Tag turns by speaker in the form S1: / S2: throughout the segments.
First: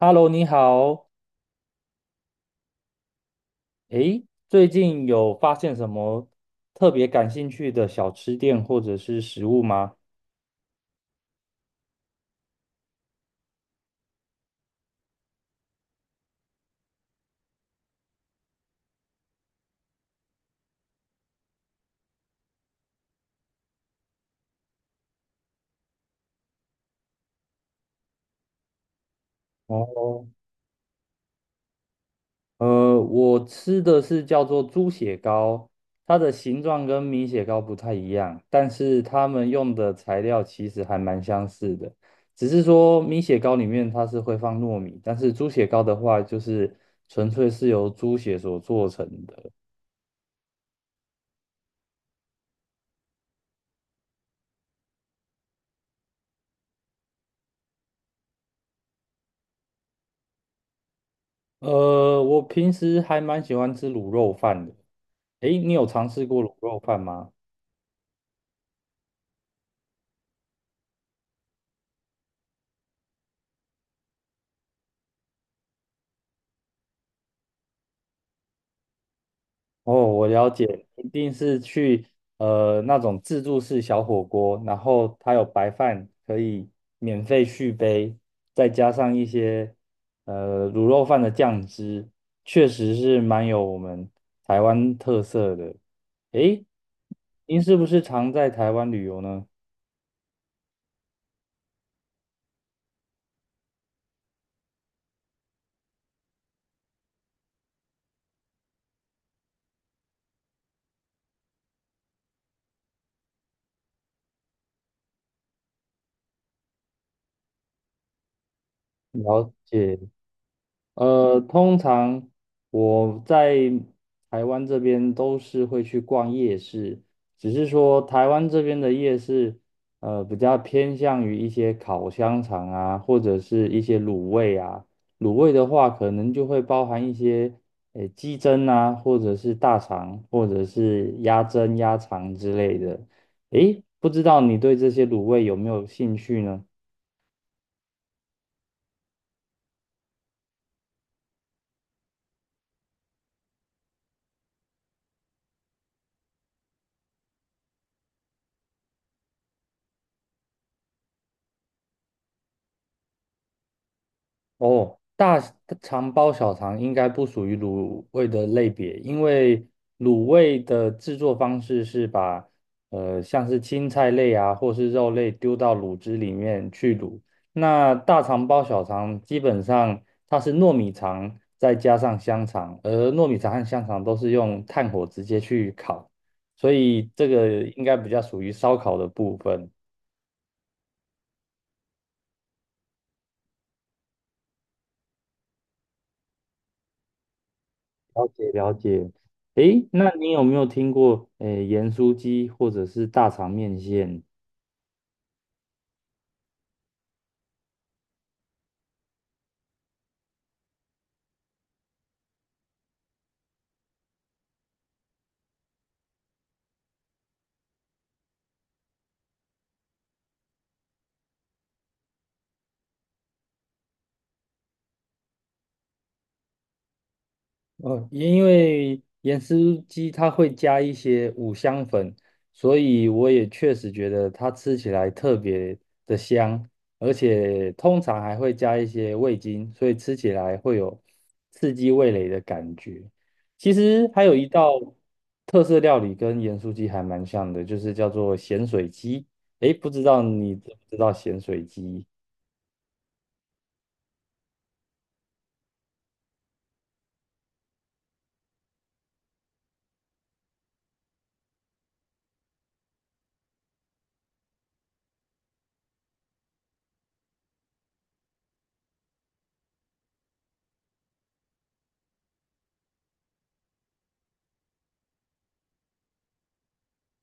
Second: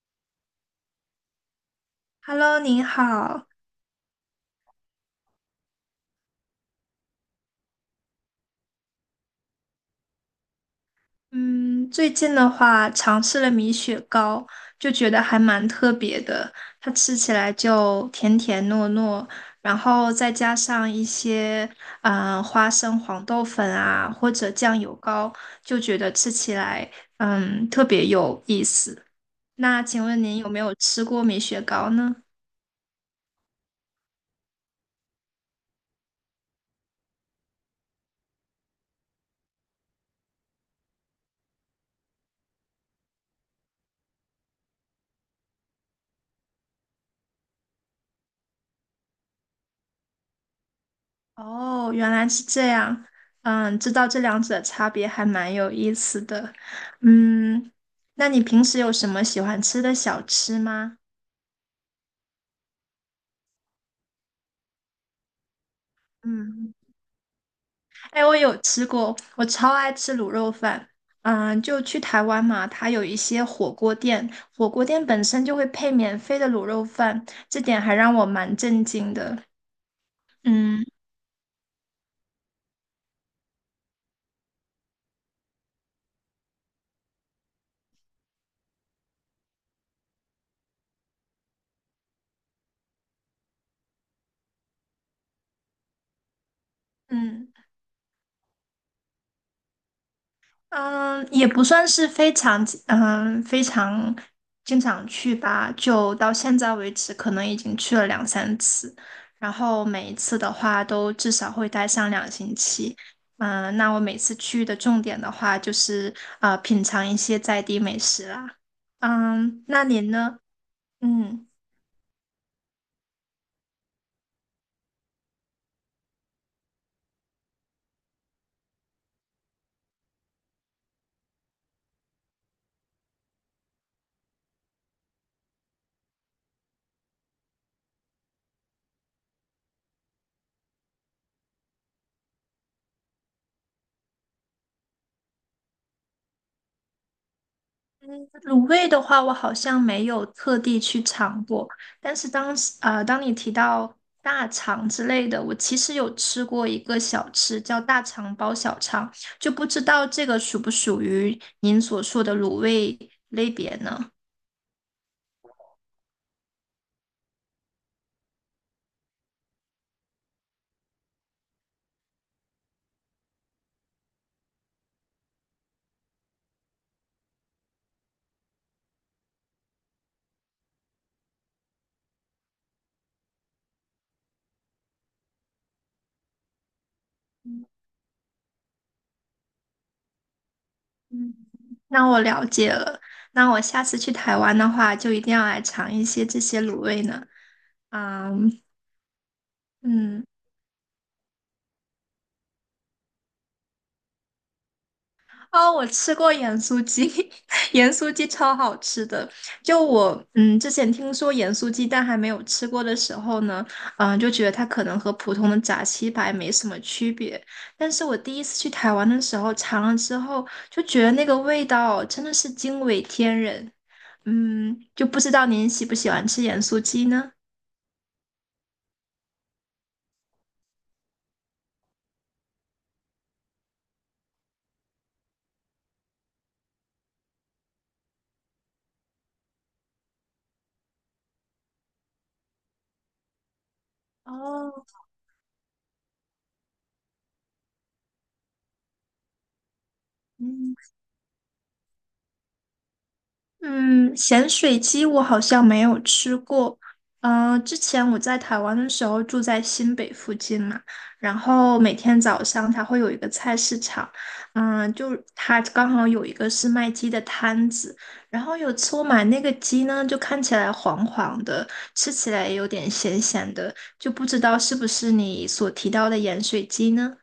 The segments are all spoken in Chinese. S1: Hello，你好。
S2: Hello，您好。
S1: 诶，最近有发现什么特别感兴趣的小吃店或者是食物吗？
S2: 嗯，最近的话尝试了米雪糕，就觉得还蛮特别的。它吃起来就甜甜糯糯，然后再加上一些花生黄豆粉啊，或者酱油膏，就觉得吃起来特别有意思。那请问
S1: 哦，
S2: 您有没有吃过米雪糕呢？
S1: 我吃的是叫做猪血糕，它的形状跟米血糕不太一样，但是它们用的材料其实还蛮相似的，只是说米血糕里面它是会放糯米，但是猪血糕的话就是纯粹是由猪血所做成的。
S2: 哦，原来是这样。嗯，知道这两者差别还蛮有意思的。嗯，那你平时有什么喜欢吃的小吃吗？
S1: 我平时还蛮喜欢吃卤肉饭的。诶，你有尝试过卤
S2: 嗯，
S1: 肉饭吗？
S2: 哎，我有吃过，我超爱吃卤肉饭。嗯，就去台湾嘛，它有一些火锅店，火锅店本身就会配免费的卤肉饭，这点还让我蛮震惊的。
S1: 哦，我了
S2: 嗯
S1: 解，一定是去那种自助式小火锅，然后它有白饭可以免费续杯，再加上一些卤肉饭的酱汁，确实是蛮有我们台湾特色的。诶，
S2: 嗯。
S1: 您是不是常在台湾旅游呢？
S2: 嗯，也不算是非常，非常经常去吧。就到现在为止，可能已经去了两三次，然后每一次的话都至少会待上2星期。嗯，那我每次去的重点的话，就是品尝一些在地美食啦。
S1: 了
S2: 嗯，那
S1: 解。
S2: 您呢？嗯。
S1: 通常我在台湾这边都是会去逛夜市，只是说台湾这边的夜市，比较偏向于一些烤香肠啊，或者是一些卤味啊。卤味的话，可能就会包含一些，鸡胗啊，或者是大肠，或者是鸭胗、鸭肠之类的。诶，不知道你对这些卤味有没有兴趣呢？
S2: 卤味的话，我好像没有特地去尝过，但是当你提到大肠之类的，我其实有吃过一个小吃叫大肠包小肠，就不知道这个属不属于您所说的卤味类别呢？
S1: 哦，大肠包小肠应该不属于卤味的类别，因为卤味的制作方式是把像是青菜类啊或是肉类丢到卤汁里面去卤。那大肠包小肠基本上它是糯米肠再加上香肠，而糯米肠和香肠都是用炭火直接去烤，所以这个应该比较属于烧烤的部分。
S2: 嗯，那我了解了，那我下次去台湾的话，就一定要来尝一些这些卤味呢。
S1: 了解
S2: 嗯
S1: 了解。诶，那
S2: 嗯，
S1: 你有没有听过诶盐酥鸡或者是大肠面线？
S2: 哦，我吃过盐酥鸡，盐酥鸡超好吃的。就我，之前听说盐酥鸡，但还没有吃过的时候呢，嗯，就觉得它可能和普通的炸鸡排没什么区别。但是我第一次去台湾的时候尝了之后，就觉得那个味道真的是惊为天人。嗯，就不知道您喜不喜欢吃盐酥鸡呢？
S1: 哦，因为盐酥鸡它会加一些五香粉，所以我也确实觉得它吃起来特别的香，而且通常还会加一些味精，所以吃起来会有刺激味蕾的感觉。其实还有一道
S2: 哦，
S1: 特色料理跟盐酥鸡还蛮像的，就是叫做咸水鸡。诶，不知道你知
S2: 嗯。
S1: 不知道咸水鸡？
S2: 嗯，咸水鸡我好像没有吃过。呃，之前我在台湾的时候住在新北附近嘛，然后每天早上它会有一个菜市场，就它刚好有一个是卖鸡的摊子，然后有次我买那个鸡呢，就看起来黄黄的，吃起来也有点咸咸的，就不知道是不是你所提到的盐水鸡呢？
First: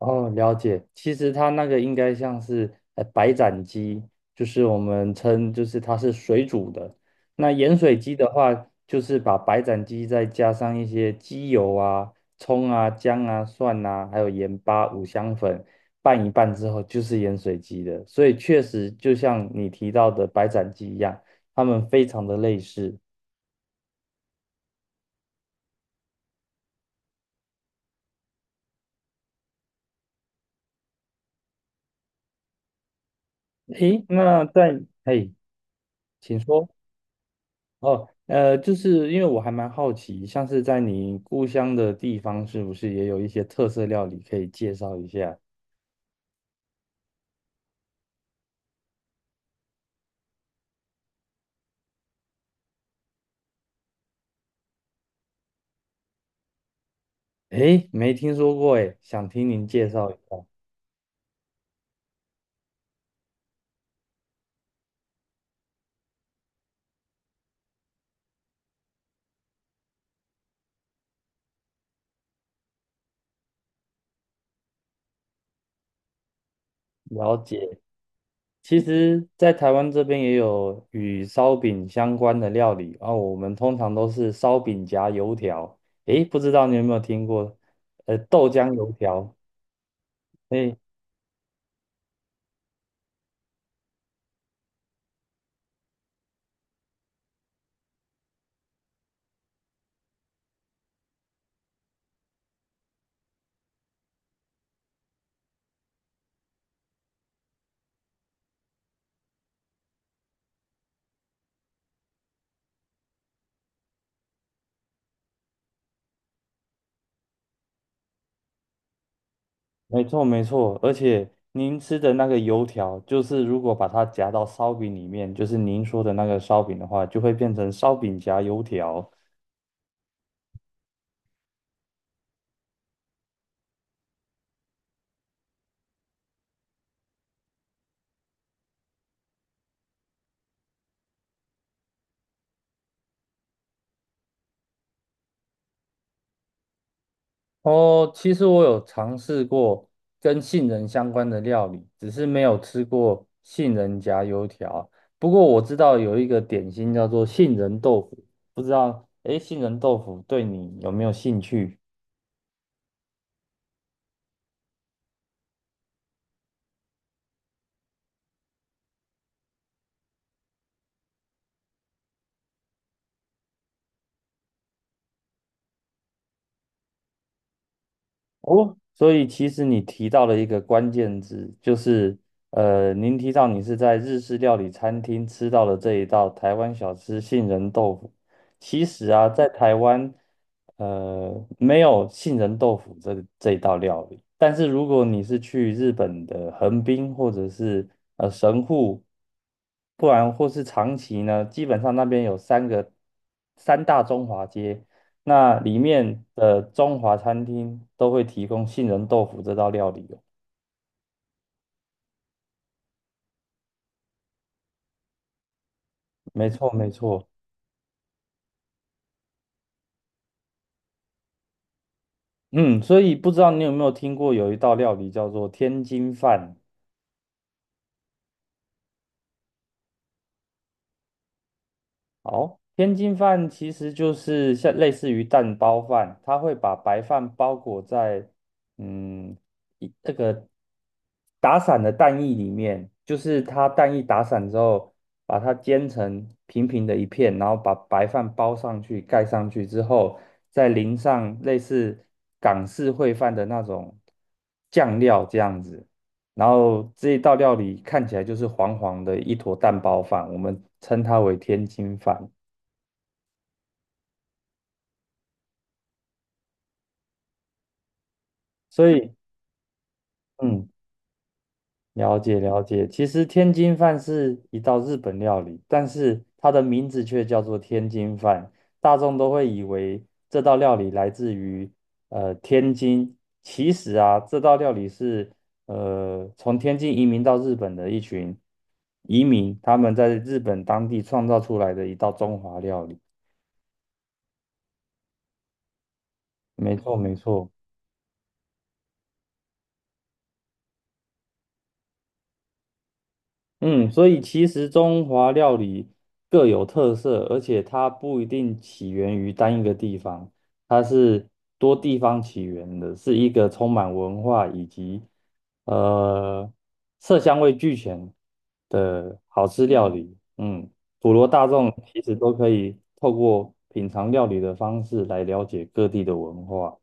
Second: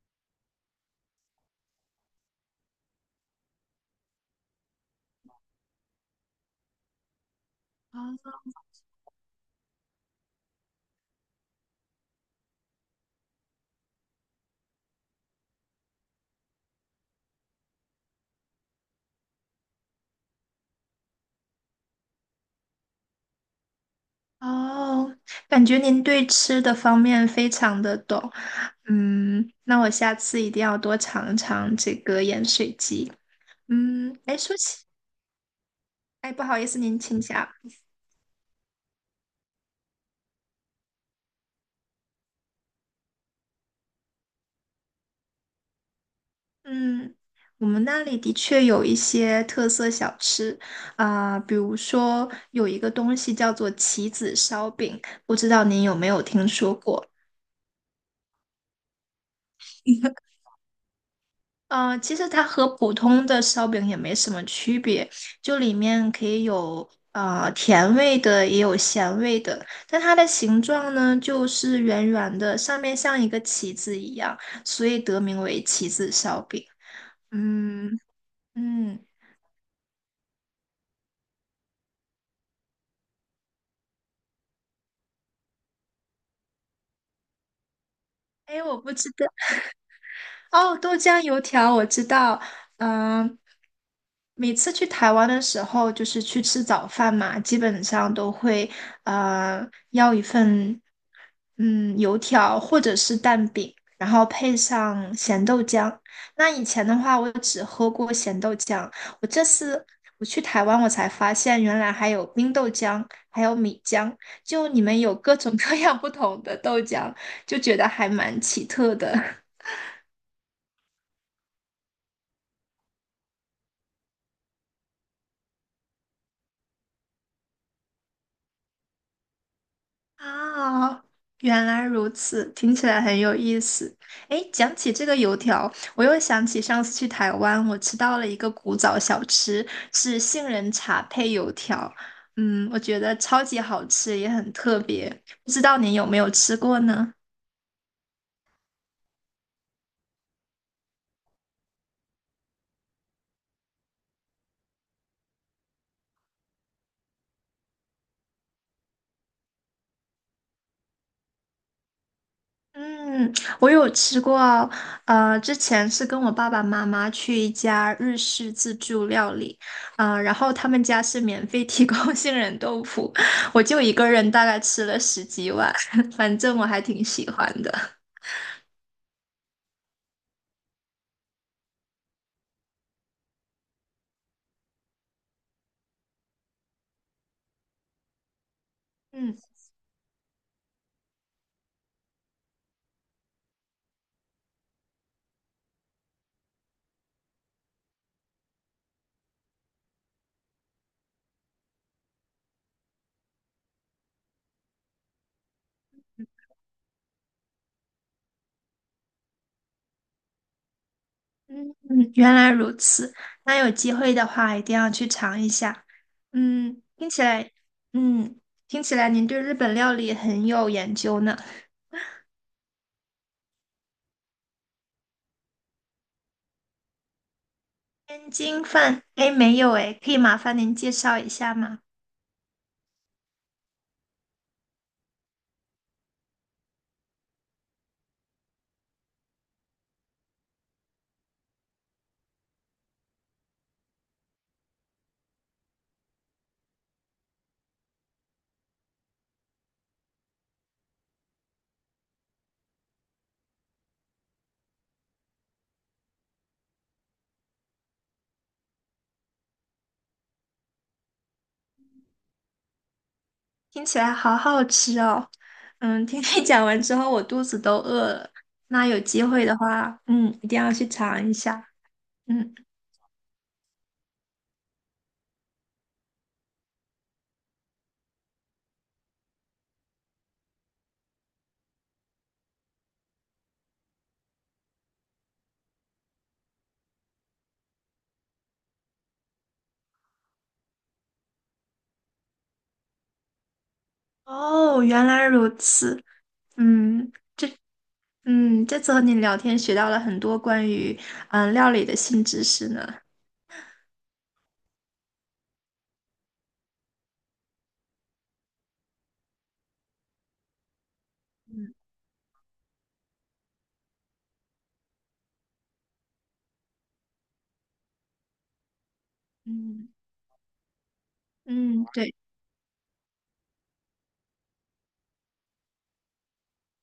S1: 哦，了解。其实它那个应该像是白斩鸡，就是我们称就是它是水煮的。那盐水鸡的话，就是把白斩鸡再加上一些鸡油啊、葱啊、姜啊、蒜啊，还有盐巴、五香粉拌一拌之后，就是盐水鸡的。所以确实就像你提到的白斩鸡一样，它们非常的类似。
S2: 哦，感觉您对吃的方面非常的懂，嗯，那我下次一定要多尝尝这个盐水鸡。
S1: 诶，
S2: 嗯，哎，
S1: 那
S2: 说
S1: 在，
S2: 起，
S1: 诶，
S2: 哎，
S1: 请
S2: 不好意
S1: 说。
S2: 思，您请讲。
S1: 哦，就是因为我还蛮好奇，像是在你故乡的地方，是不是也有一些特色料理可以介绍一下？
S2: 嗯，我们那里的确有一些特色小吃啊，比如说有一个东西叫做棋子烧饼，不知道您有没有听说过？
S1: 诶，没听说过诶，想听您介 绍一下。
S2: 呃，其实它和普通的烧饼也没什么区别，就里面可以有甜味的，也有咸味的。但它的形状呢，就是圆圆的，上面像一个旗子一样，所以得名为旗子烧饼。
S1: 了解，
S2: 嗯
S1: 其
S2: 嗯，
S1: 实，在台湾这边也有与烧饼相关的料理，啊，我们通常都是烧饼夹油条。诶，不知道你有没有听过？豆
S2: 哎，
S1: 浆
S2: 我
S1: 油
S2: 不知道。
S1: 条。
S2: 哦，
S1: 诶
S2: 豆浆油条我知道，嗯，每次去台湾的时候，就是去吃早饭嘛，基本上都会呃要一份油条或者是蛋饼，然后配上咸豆浆。那以前的话，我只喝过咸豆浆，我这次去台湾，我才发现原来还有冰豆浆，还有米浆，就你们有各种各样不同的豆浆，就觉得还蛮奇特的。
S1: 没错没错，而且您吃的那个油条，就是如果把它夹到烧饼里面，就是您说的那个烧饼的话，就会变成烧饼夹油条。
S2: 啊，原来如此，听起来很有意思。诶，讲起这个油条，我又想起上次去台湾，我吃到了一个古早小吃，是杏仁茶配油条。嗯，我觉得超级好吃，也很特别。不知道您有没有吃过呢？
S1: 哦，其实我有尝试过跟杏仁相关的料理，只是没有吃过杏仁夹油条。不过我知道有一个点心叫做杏仁豆腐，不知道，诶，杏仁豆腐对你有没有兴趣？
S2: 嗯，我有吃过，呃，之前是跟我爸爸妈妈去一家日式自助料理，呃，然后他们家是免费提供 杏仁豆腐，我就一个人大概吃了十几碗，反正我还挺喜欢的。
S1: 哦，所以其实你提到了一个关键字，就是您提到你是在日式料理餐厅吃到了这一道台湾小吃杏仁豆腐。其实啊，
S2: 嗯
S1: 在台湾，没有杏仁豆腐这一道料理。但是如果你是去日本的横滨或者是神户，不然或是长崎呢，基本上那边有三大中华街。那里面的中华餐厅都会提供杏仁豆腐这道料理哦。
S2: 嗯，原来如此，那有机会的话一定要去尝一下。
S1: 没错，
S2: 嗯，
S1: 没
S2: 听起
S1: 错。
S2: 来，嗯，听起来您对日本料理很有研究呢。
S1: 嗯，所以不知道你有没有听过有一道料理叫做天津饭？
S2: 天津饭，哎，没有哎，可以麻烦您介绍一下吗？
S1: 好，天津饭其实就是像类似于蛋包饭，它会把白饭包裹在嗯一那个打散的蛋液里面，就是它蛋液打散之后，把它煎成平平的一片，然后把白饭包上去，盖上去之后，再淋上类似港式烩饭的那种酱料这样子。然后这一道料理看起来就是黄黄的一坨蛋包饭，我们称它为天津饭。
S2: 听起来好好吃哦。嗯，听你 讲完之后，我肚子都饿了。那
S1: 所
S2: 有
S1: 以，
S2: 机会的话，嗯，一定
S1: 嗯，
S2: 要去尝一下。
S1: 了解
S2: 嗯，
S1: 了解。其实天津饭是一道日本料理，但是它的名字却叫做天津饭，大众都会以为这道料理来自于天津。其实啊，这道料理是从天津移民到日本的一群移民，他们在日本当地创造出来的一道中华料理。
S2: 哦，原来如此。
S1: 没错
S2: 嗯
S1: 没错。
S2: 嗯，这次和你聊天学到了很多关于料理的新知识呢。
S1: 嗯，所以其实中华料理各有特色，而且它不一定起源于单一个地方，它是
S2: 嗯
S1: 多地方起源的，是一个充满文化以及呃色香味俱全的好吃料
S2: 嗯
S1: 理。嗯，普罗大众
S2: 嗯，
S1: 其
S2: 对。
S1: 实都可以透过品尝料理的方式来了解各地的文化。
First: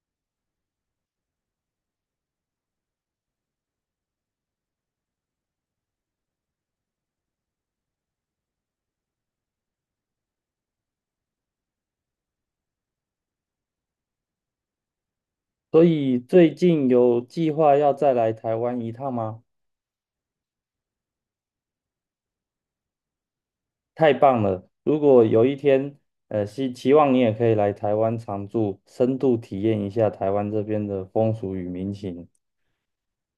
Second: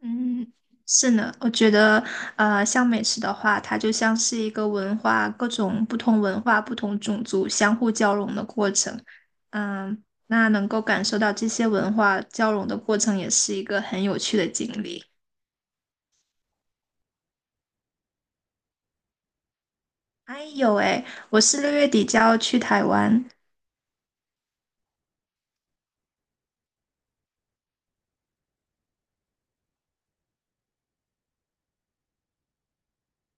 S2: 嗯，是呢，我觉得，呃，像美食的话，它就像是一个文化，各种不同文化、不同种族相互交融的过程。嗯，那能够感受到这些文化交融的过程，也是一个很有趣的经历。
S1: 所以最近有计划要再来台湾一趟吗？
S2: 哎有哎，我是6月底就要去台湾。
S1: 太棒了！如果有一天，希期望你也可以来台湾常住，深度体验一下台湾这边的风俗与民情。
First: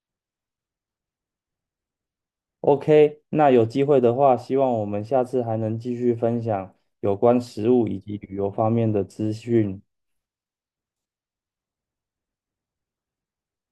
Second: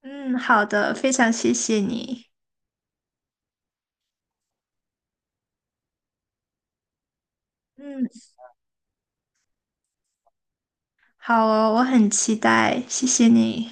S2: 嗯，好的，非常谢谢你。
S1: OK，那有机会的话，希望我们下次还能继续分享有关食物以
S2: 嗯，
S1: 及旅游方面的资讯。
S2: 好哦，我很期待，谢谢你。